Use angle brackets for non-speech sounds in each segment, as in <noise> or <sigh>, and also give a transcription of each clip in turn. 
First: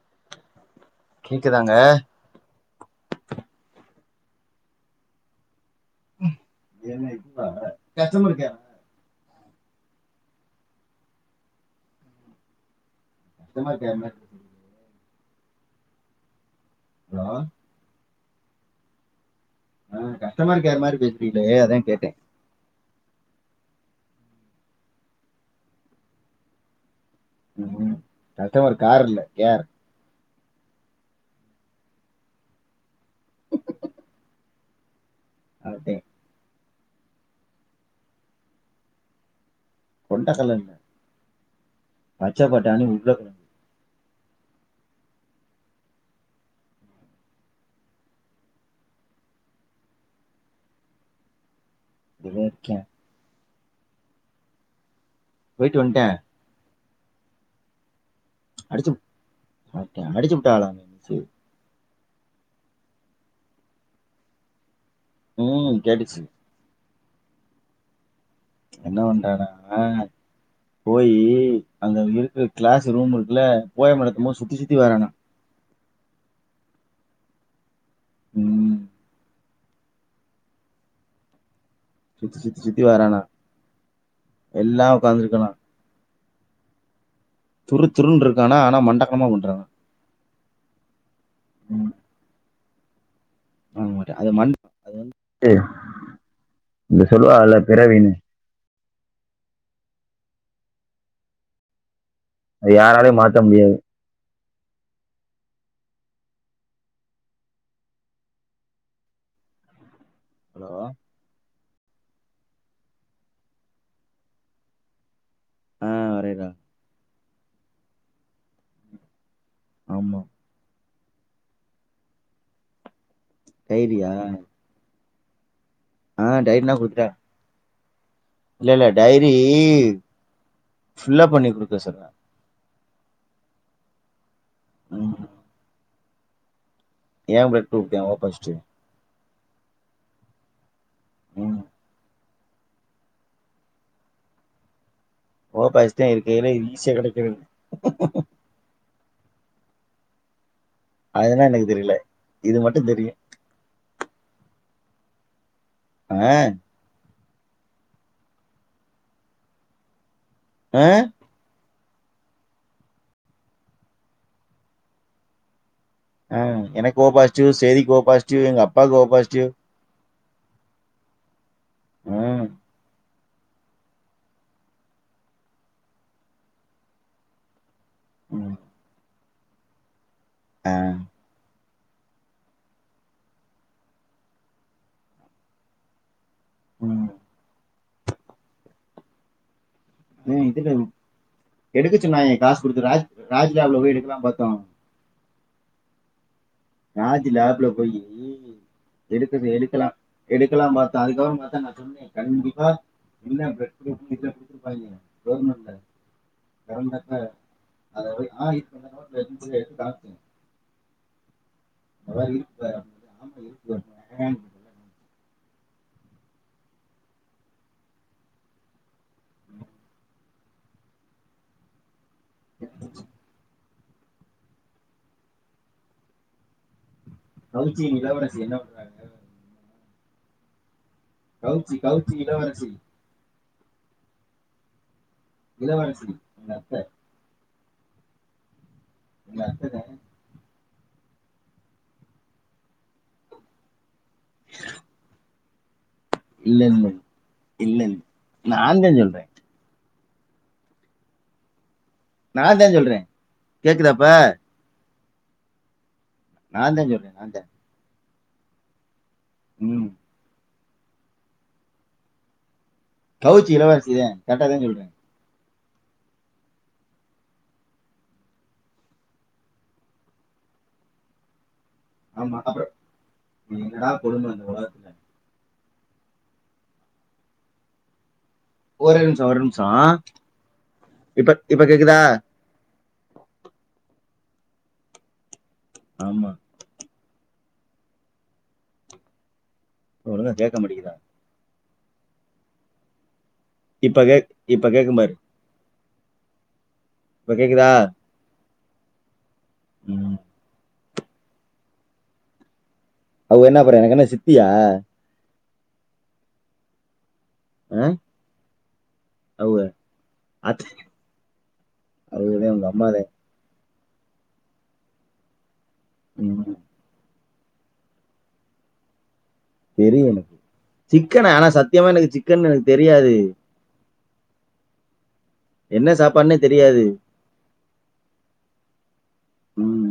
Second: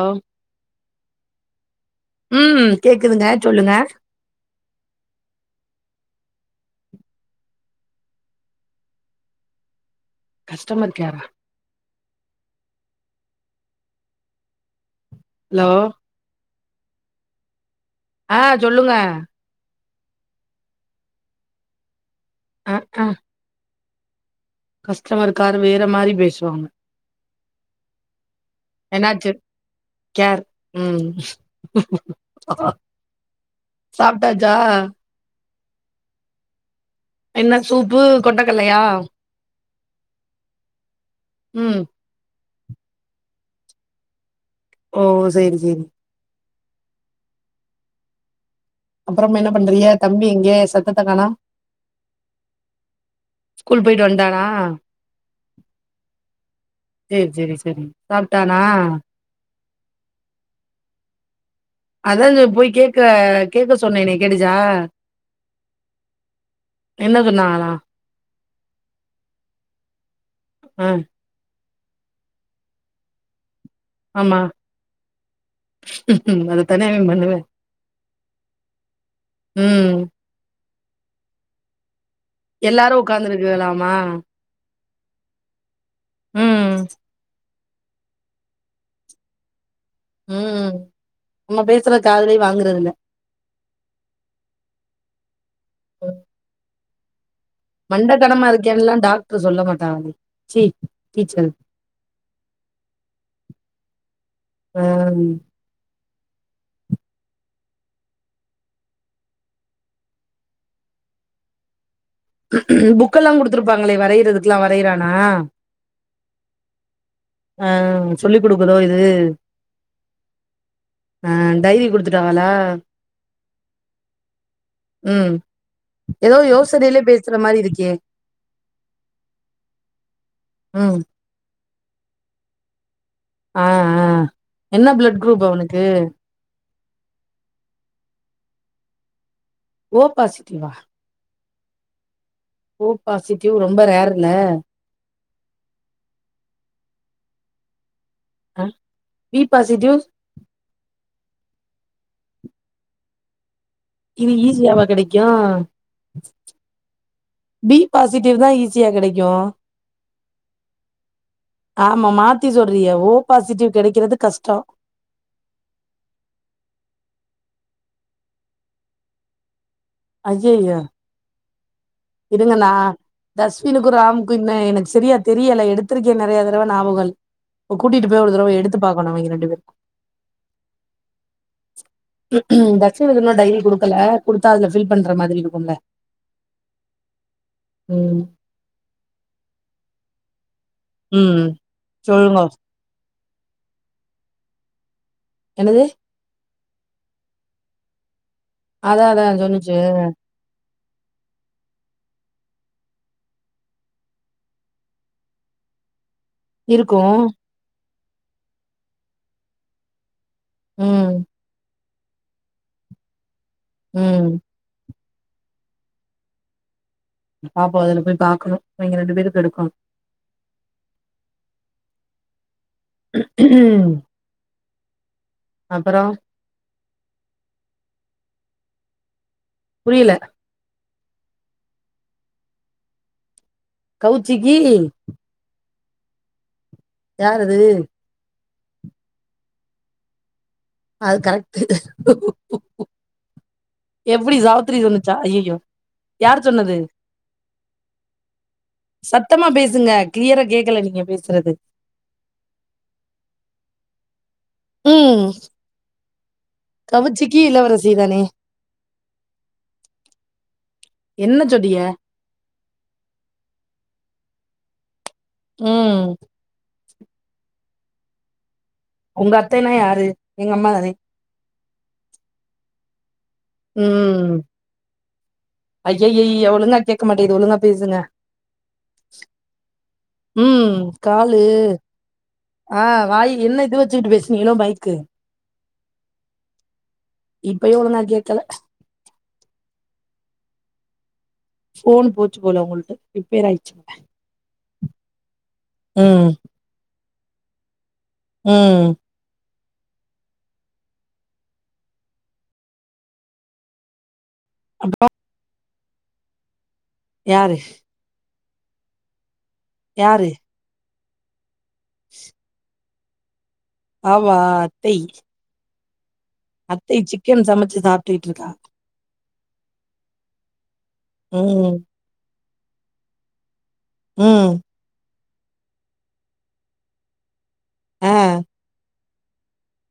ஆஹ் கேக்குதாங்க உம் கேக்குதுங்க சொல்லுங்க உம் அது என்ன இதுவா கஸ்டமர் கேரா கஸ்டமர் கேரா கஸ்டமர் கேர் <inaudible> ஹலோ ஹலோ ஆஹ் சொல்லுங்க ஆஹ் கஷ்டமர்கேர் மாரி பேசுறீங்களே அதா கேட்டே ம் ஆஹ் கஸ்டமர் கார் வேற மாரி பேசுவாங்க ம்கூம் கஸ்டமர் கார் இல்ல என்னாச்சு கேர் கேர் உம் சாப்டாச்சா சாப்ட்டே என்ன சூப்பு கொண்டக்கல்லையா கொண்டக்கல்லனியா ம் பச்சபட்டாணி உருளகெழ ஓ சேரி சேரி அப்புறம் என்ன பண்றீக தம்பி எங்க சத்தத்த கானோ இங்கதா இருக்கா ஸ்கூல் போயிட்டு வன்ட்டானா போயிட்டு வன்டா சேர் சேரி செரிங் சாப்ட்டானா சாப்ட்டே அடிச்சு புட்டாங்ளா சேர் அதா அந்த போய் கேக்க கேக்க சொன்னேனே கேட்டுச்சா ம் கேட்டுச்சு என்ன சொன்னாங்களா என்ன பண்றானா அங்க ஆ போயி அங்க இருக்குற கிளாஸ் ரூம் இருக்குல போயம் நடத்தும் போது சுத்தி சுத்தி வரானா அத தானே இவே பண்ணுவே ம் ம் சுத்தி சுத்தி சுத்தி எல்லாரு உக்காந்துருக்குலாமா உக்காந்துருக்கலா ம் துரு துருன் இருக்கானா ஆனா மண்டக்கமா பண்றானா ம் நம்ம பேசுற காதுலே வாங்க றதில்ல வாங்க மாட்டே அது ம அது வந்ட்டு மண்டக்கனமா இருக்கேன்லா டாக்டர் சொல்ல மாட்டங்ளே சீ டீச்சர் அது யாராலயு மாத்த முடியாது பேம் ஹலோ புக்கெல்லா குடுத்துருப்பாங்களே வரையறதுக்குலா வரையறானா ஆ வரையறா ஆ சொல்லிக் குடுக்குதோ இது ஆமா ஆ டைரி குடுத்துட்டாங்களா டைரியா ம் ஆ எதோ டைரினா யோசனைல கொடுத்துட்டா பேசற மாரி இருக்கே இல்ல இல்ல டைரி ம் ஃப்ல்லாஅப் பண்ணி கொடு பேசற ஆஹ் ஆஹ் என்ன பிளட் குரூப் அவனுக்கு ஏ பிளட் க்ரூப் தாங்க ஒ பாஸிட்டிவ் ஓ பாசிட்டிவா ம் ஓ பாசிட்டிவ் ரொம்ப ரேர் இல்ல ஓ பாஸ்டிவ் இருக்கரதுல்லயே ஈசிய கிடைக்கதுங் பி பாசிட்டிவ் அதுனா எனக்கு தெரியல இது மட்டும் தெரியும் இது ஈஸியாவா கிடைக்கும் அஹ் பி பாசிட்டிவ் தா ஈஸியா கிடைக்கும் ஆஹ் ஆமா மாத்தி சொல்றியே ஓ பாசிட்டிவ் கிடைக்கிறது கஷ்டம் ஆஹ் எனக்கு ஓ பாசிட்டிவ் செரீக்கு ஓ பாசிட்டிவ் எங்க அப்பாவுக்கு ஓ பாசிட்டிவ் ஐய்யோ ம் இருங்கண்ணா தஸ்வனுக்கும் ராமுக்கும் இன்ன எனக்கு சரியா தெரியல எடுத்திருக்கே நிறைய தடவை நாபக இல்ல கூட்டிட்டு போய் ஒரு தரவ எடுத்து பாக்கணும் அவிங்க ரெண்டு பே இரு ஆஹ் தக்சனுக்கு இன்னும் டைரி குடுக்கல குடுத்தா அதுல ஃபில் பண்ற மாதிரி இருக்கும்ல உம் உம் உம் ம் எடுக்க சொன்னாங்க சொல்லுங்க காசு கொடுக்கற ராஜ் ராஜ் லேப்ல போய் எடுக்கலாம் பாத்தோம் என்னது ராஜ் லேப்ல போயி ம் அதா அதா எடுக்குது சொன்னுச்சு எடுக்கலாம் எடுக்கலாம் பா அதுக்க நான் சொன்னேன் கண்டிப்பா என்ன பிளட் க்ரூப் னு குடுதுறுபண்யிங்க இருக்கும் அத ஆ <unintelligible> உம் <unintelligible> இருப்பரு ஆமா இரு உம் பாப்போம்துல போய் பாக்கணும் இங்க ரெண்டு பேருக்கு எடுக்கணும் <inaudible> அப்புறம் <unintelligible> நிலவரசி என்ன பண்றாங்க புரியல கௌச்சி கௌச்சி இளவரசி கவுச்சிக்கீ இளவரசி உங்அத்த யாரது உங் அத்த தே அது கரெக்டு எப்டி சாவித்திரி சொன்னுச்சா ஐய்யயோ யார் இல்ல சொன்னது இல்ல இல்ல இல்ல நான்தா சொல்றே சத்தமா பேசுங்க க்ளியரா கேக்கல நீங்க பேசுறது நாந்தே சொல்றேன் கேக்குதா இப்ப உம் நான்தா சொல்றே கவுச்சிக்கி இளவரசி தானே உம் என்ன சொடிய கவுச்சி இளவரிசி தே கரெக்டா தே சொல்றே உம் ஒங்க அத்தைனா யாரு எங்க அம்மா தானே ஆமா அப்றோ நீ நீங்கடா கோடும இந்த உலகத்துல ஐயய்யய்யோ ஒழுங்கா கேக்க மாட்டிது ஒழுங்கா பேசுங்க ஒரு நிம்ஷோ ஒரு நிம்ஷோ ஆஆ ம் இப்ப இப்ப கேக்குதா ஆஹ் வாய் என்ன இது வச்சுக்கிட்டு பேசுனிங்களோ மைக்கு ஆமா இப்பயு ஒழுங்கா கேக்கல ஒழுங்காகேட்க மாட்டேங்குதா ஃபோன் போச்சு போல ஒங்களுது ரிப்பேர் அயிச்சி இப்பக்கேக்கும்பாரு உம் இப்ப கேக்குதா உம் உம் அவ என்ன பறேன் எனக்கு என்ன சிம் ப்பியா யாரு அவுக யாரு அச் அவுகதே ஒங்க அம்மாதே ஆமா அத்தை உம் அத்தை சிக்கன் சமைச்சு சாப்டிட்டு இருக்கா தெரியும் எனக்கு சிக்கன் ஆனா ம் சத்தியமா எனக்கு சிக்கன் எனக்கு தெரியாது உம் என்ன சாப்பாடுனே தெரியாது ஆஹ் உம்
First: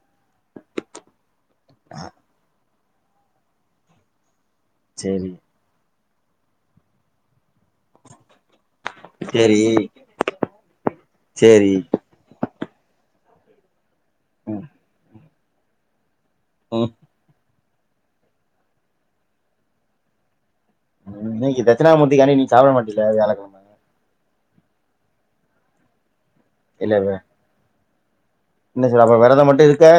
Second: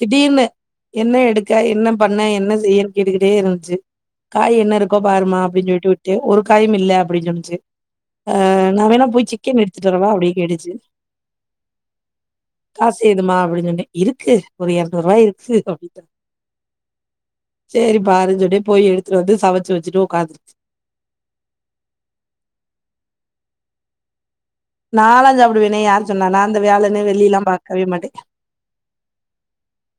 திடீர்னு என்ன எடுக் க்க என்ன பண்ண என்ன செய்யனும் கேட்டுக்கிட்டே இருந்துச்சு காய் என்ன இருக்கோ சரி பாருமா அப்படின்னு சொல்லிட்டு விட்டு விட்டு ஒரு காயும் இல்ல அப்படின்னு சொல்லுச்சு அஹ் நான் வேணா போய் சிக்கன் சரி எடுத்துட்டுரவா அப்படினு கேட்டுச்சு சரி காசு ஏதுமா அப்படின்னு சொன்னே இருக்கு ஒரு இரநூறு ரூபாய் இருக்கு சேரி அபிடிதா ஹ செரி பாாருன்னு சொன்னே போய் எடுத்துட்டு வந்து சமச்சு வச்சுட்டு உட்காந்துருச்சு இன்னைக்கு தட்சினாமூ்த்திக் கானி நீ சாப்பிட மாட்டல வியாழகிழம நாலாஞ்சு சாப்பிடுவேனே யாரு சொன்னா அந்த இல்ல வியாழனு வெள்ளிலா பாக் அதே மாட்டே என்ன சாப்புடுவ வேரதம் மட்டும் இருக்கா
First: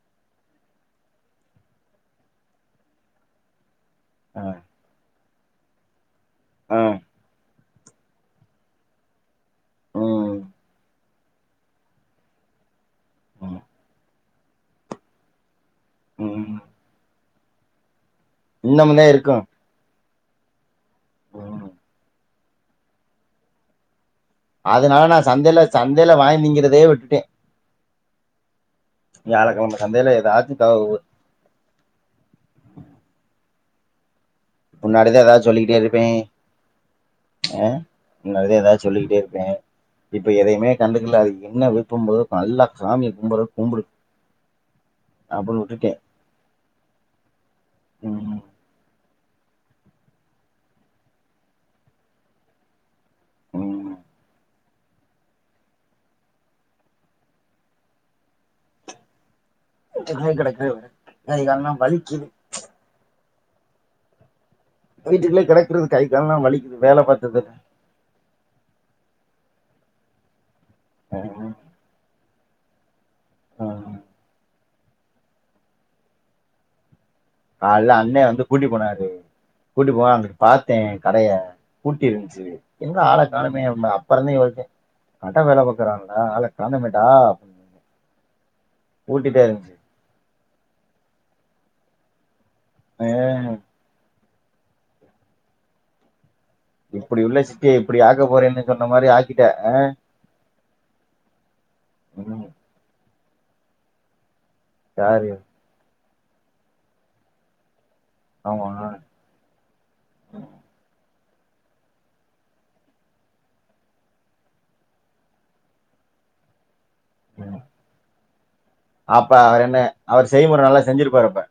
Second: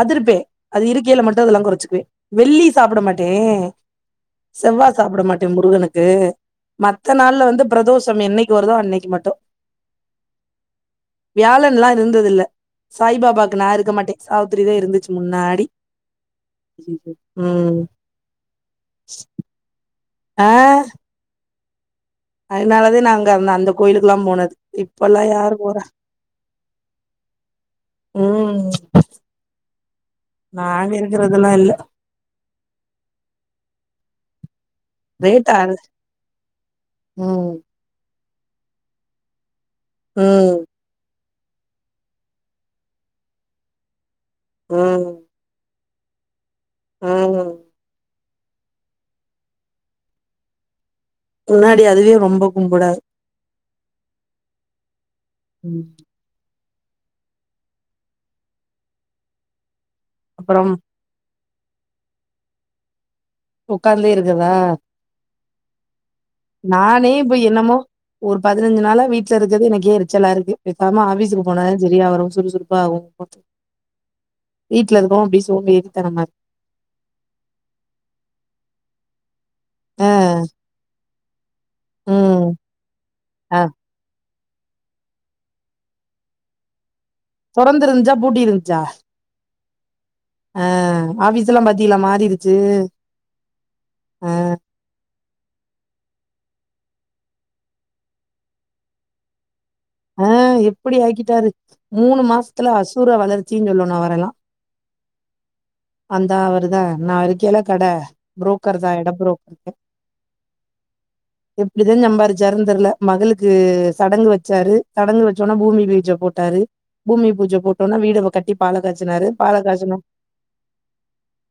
அதுருப்பே அது இருக்கையில மட்டும் அதெல்லா குறைச்சிக்குவேன் வெள்ளி சாப்பிட மாட்டேன் ஆ செவ்வா சாப்பிட மாட்ட முருகனுக்கு ஆ மத்த நாள்ல வந்துப் பிரதோஷம் என்னைக்கு வருதோ அன்னைக்கு மட்டும் உம் வியாழன்லா இருந்ததில்ல சாய் பாபாக்கு ம் நா இருக்க மாட்டேன் சாவுத்திரி தான் இருந்துச்சு முன்னாடி இம் உம் இன்னாமலே இருக்கும் ஆஹ் அதனாலதான் நாங்க அந்த அந்த கோயிலுக்கு அதனால நான் சந்தையில சந்தையில வாய்ந்திங்கிறதே விட்டுட்டேன் ம் வியாழக்கிழம சந்தையில ஏதாச்சும் தவ நாங்க உ <inaudible> இருக்கறதெல்லா இல்ல முன்னாடிதா ரேட்டா சொல்லிக்கிட்டே இருப்பேன் ம் அஹ் முன்னாடிதா எதா சொல்லிக்கிட்டே இருப்ப இப்ப ம் எதையுமே கண்டுக்கல அதுக் என்ன விருப்பம்போது நல்லா சாமிய கும்படற கும்புடு ம் அப்டின் உட்டுட்டே ம் ம் முன்னாடி அதுவே ரொம்ப கும்புடா ம் ம் இப்பதா கடைக்கே அப்புறம் வரே கைகால்ல வலிக்கிது உக்காந்தே இருக்க தா வீட்டுக்குள்ளே கெடக்குறது கை கால்லா வலிக்குது வேல நானே இப்ப பாத்தது என்னமோ ஒரு பதினஞ்சு நாளா வீ கற்தே எனக்கே எரிச்சலா இருக்கு பேசாமா ஆஃபிஸுக்கு போனா தா சரியா வரு சொ துர்பாவொ வீட்ல இருக்கவு அப்டே சோம்பேறித்தனமா இருக் கால்லே அண்ணே வந்து கூட்டிப் போனாரு கூட்டி இருக்கு போவ அங்குட்டு பாத்தே கடைய பூட்டி இருந்த்ச்சு ம் என்ன ஆளக் ஆ காணுமே ம்ம அப்பா கொழந்தைங் வாழ்க கட வேல பாக்குறாங்கல ஆள காணமே தொறந்து இருஞ்ச்சா பூட்டி இருஞ்ச்சா பூட்டிட்டே இருந்துச்சு ஆ ஆஃபீஸ் எல்லா பாத்தீயலா மாறி இரு ஏ ஆ இப்டி உள்ள சித்திய இப்டி ஆக்க போறேன்னு சொன்ன மாரி ஆக்கிட்ட ஆ எப்டி ஆக்கிட்டாரு மூணு ம் மாசத்துல அசூரா வளர் ச்சீன் சொல்லனு அவரல்லா யாரு அந்தா அவருதா நா இருக்கேல்ல கட ஆமா புரோக்கர்தா எட புரோக்கரு எப்டிதா சம்பாறிச்சாருன் தெர்ல மகளுக்கு சடங்கு வச்சாரு சடங்கு வச்சோன்னே பூமி பீஜ போட்டாரு பூமி பூஜை ம் போட்டோனே வீட கட்டி பாலகாச்சினாரு அப்ப அவர் என்ன பாலகாச்சினா அவர் செய்முறை நல்லா செஞ்சிருப்பாரு அப்ப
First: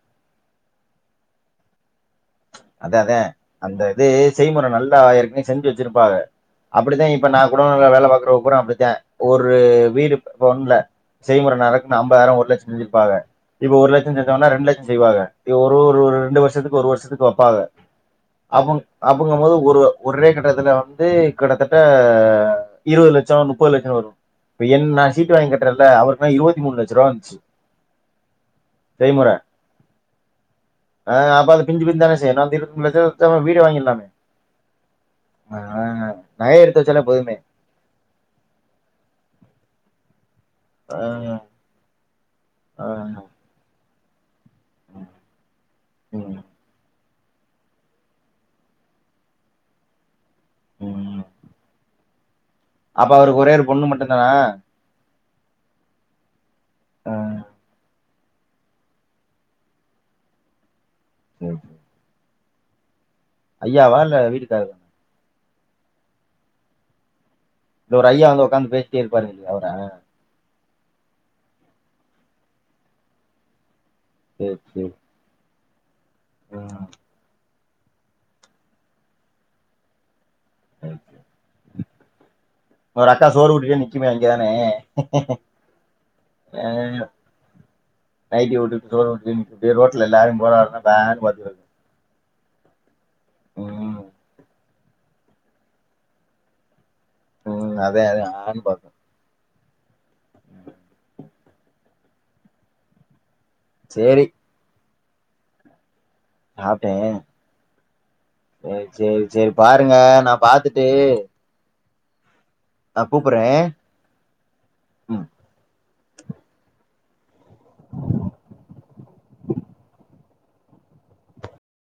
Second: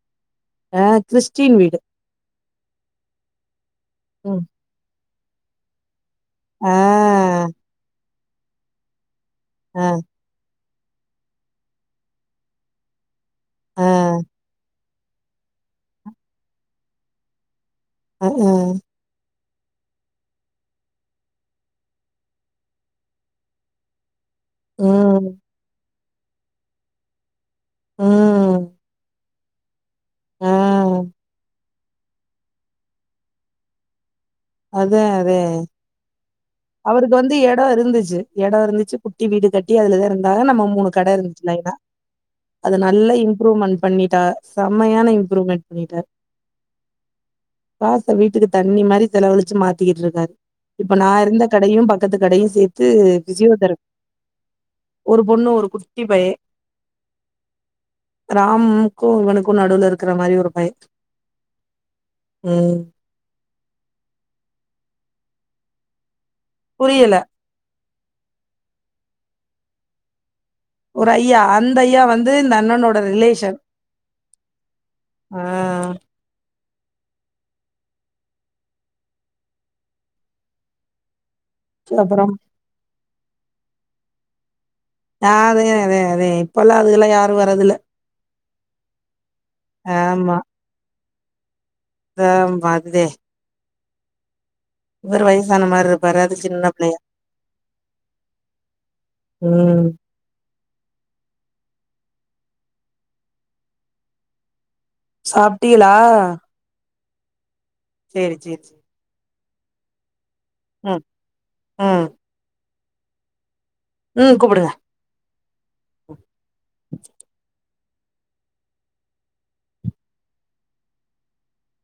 அ கிறிஸ்டின் வீடு அத அதே அந்த இது ம் செய்முறைம நல்லா இருக் செஞ்சு வெச்சிருப்பாக ஆ அப்படித்தா இப்ப நா கூட வேலை பாக்கற பூரா பேரு அப்படிதா ஒரு ஆ வீடு இப்ப ஒண்ணுல செய்முறை நருக்குன்னு ஐம்பதாயிரம் ஒரு லட்சம் செஞ்சிருப்பாங்க இப்ப ஆ ஒரு லட்சம் செஞ்சங்கனா ரெண்டு லட்ச செய்வாக ஒரு ஒரு ரெண்டு வருஷத்துக்கு ஒரு வருஷத்துக்கு அப் பாத ஆ அவுங்க அவுங்க வா ஒரு ஒரே கட்டத்துல வந்து கட்டத்தட்ட இருபது லட்சம் முப்பது லட்சம் வரு என் நா சீட்டு ம் வாங்கி கட்றல அவருக் ஆ இருபத்தி மூணு லட்ச ரூபா வந்துச்சு ம் செய்முற ஆ <unintelligible> வீடு வாங்கிடலாமே அது அதே ஆஹ் நகையை எடுத்து வச்சாலே அவருது வந்து போதுமே எடோ இருந்துச்சு எடோ இருந்துச்சு குட்டி வீடு கட்டி அதுலதாருந் ஆ நம்ம மூணு கட ஆஹ் இருந்துச்சு லைன்னா அது நல்லா ஆஹ் இம்ப்ரூவ்மெண்ட் பண்ணிட் த செம்மையான இம்ப்ரூவ்மென்ட் பண்ணிட்ட உம் காச வீட்டுக்கு தண்ணி மாதிரி செலவழிச்சு மாத்திக்கிட்டு இருக்காரு இப்ப நா உம் இருந்தப் பக்கத்து கடைச் அப்ப அவருக்கு ஒரோ ஒரு பொண்ணு மட்டுதானா ஒரு பொண்ணு ஒரு குட்டி பைய ஆ ராம்க்கு ஒனுக்கு நடுவுல இருக்கற மாரி ஒரு பைய சேரி சேரி ம் ஐயா வாழ்த வீட்டுதேவைல புரியல இங்க ஒரு ஐயா அங்க உட்காந்து பேசிட்டே இருப்பாருல்லையா அவரா ஒரு ஐயா அந்த ஐயா வந்து இந்த அண்ணனோட ரிலேஷன் செரி செரி ஆ ஆ ஓக்கே செரி அப்பறம் ஒரு அக்கா சோறு ஊட்டிட்டே நிக்குமே அங்க தானே அதே அதே அதே ஆ இப்பல்லா அதுகெல்லா யாரு வரதில்ல நைட்டி போட்டுட்டு சோருட்டிட்டு நிக்கு ரோட்ல ஆமா எல்லாரையு போரா வரவங்க பேனு மதுரக <unintelligible> இவரு வயசான மாரி இருப்பாரு அது சின்ன பிள்ளையா உம் அத அ ஆன் பாக்கு ம் சேரி சாப்ட்டிகலா சா ட்டே செரி செரி செ செரி பாருங்க நா பாத்துட்டு ம் ஆ கூப்புறே உம் கூப்புடுங்க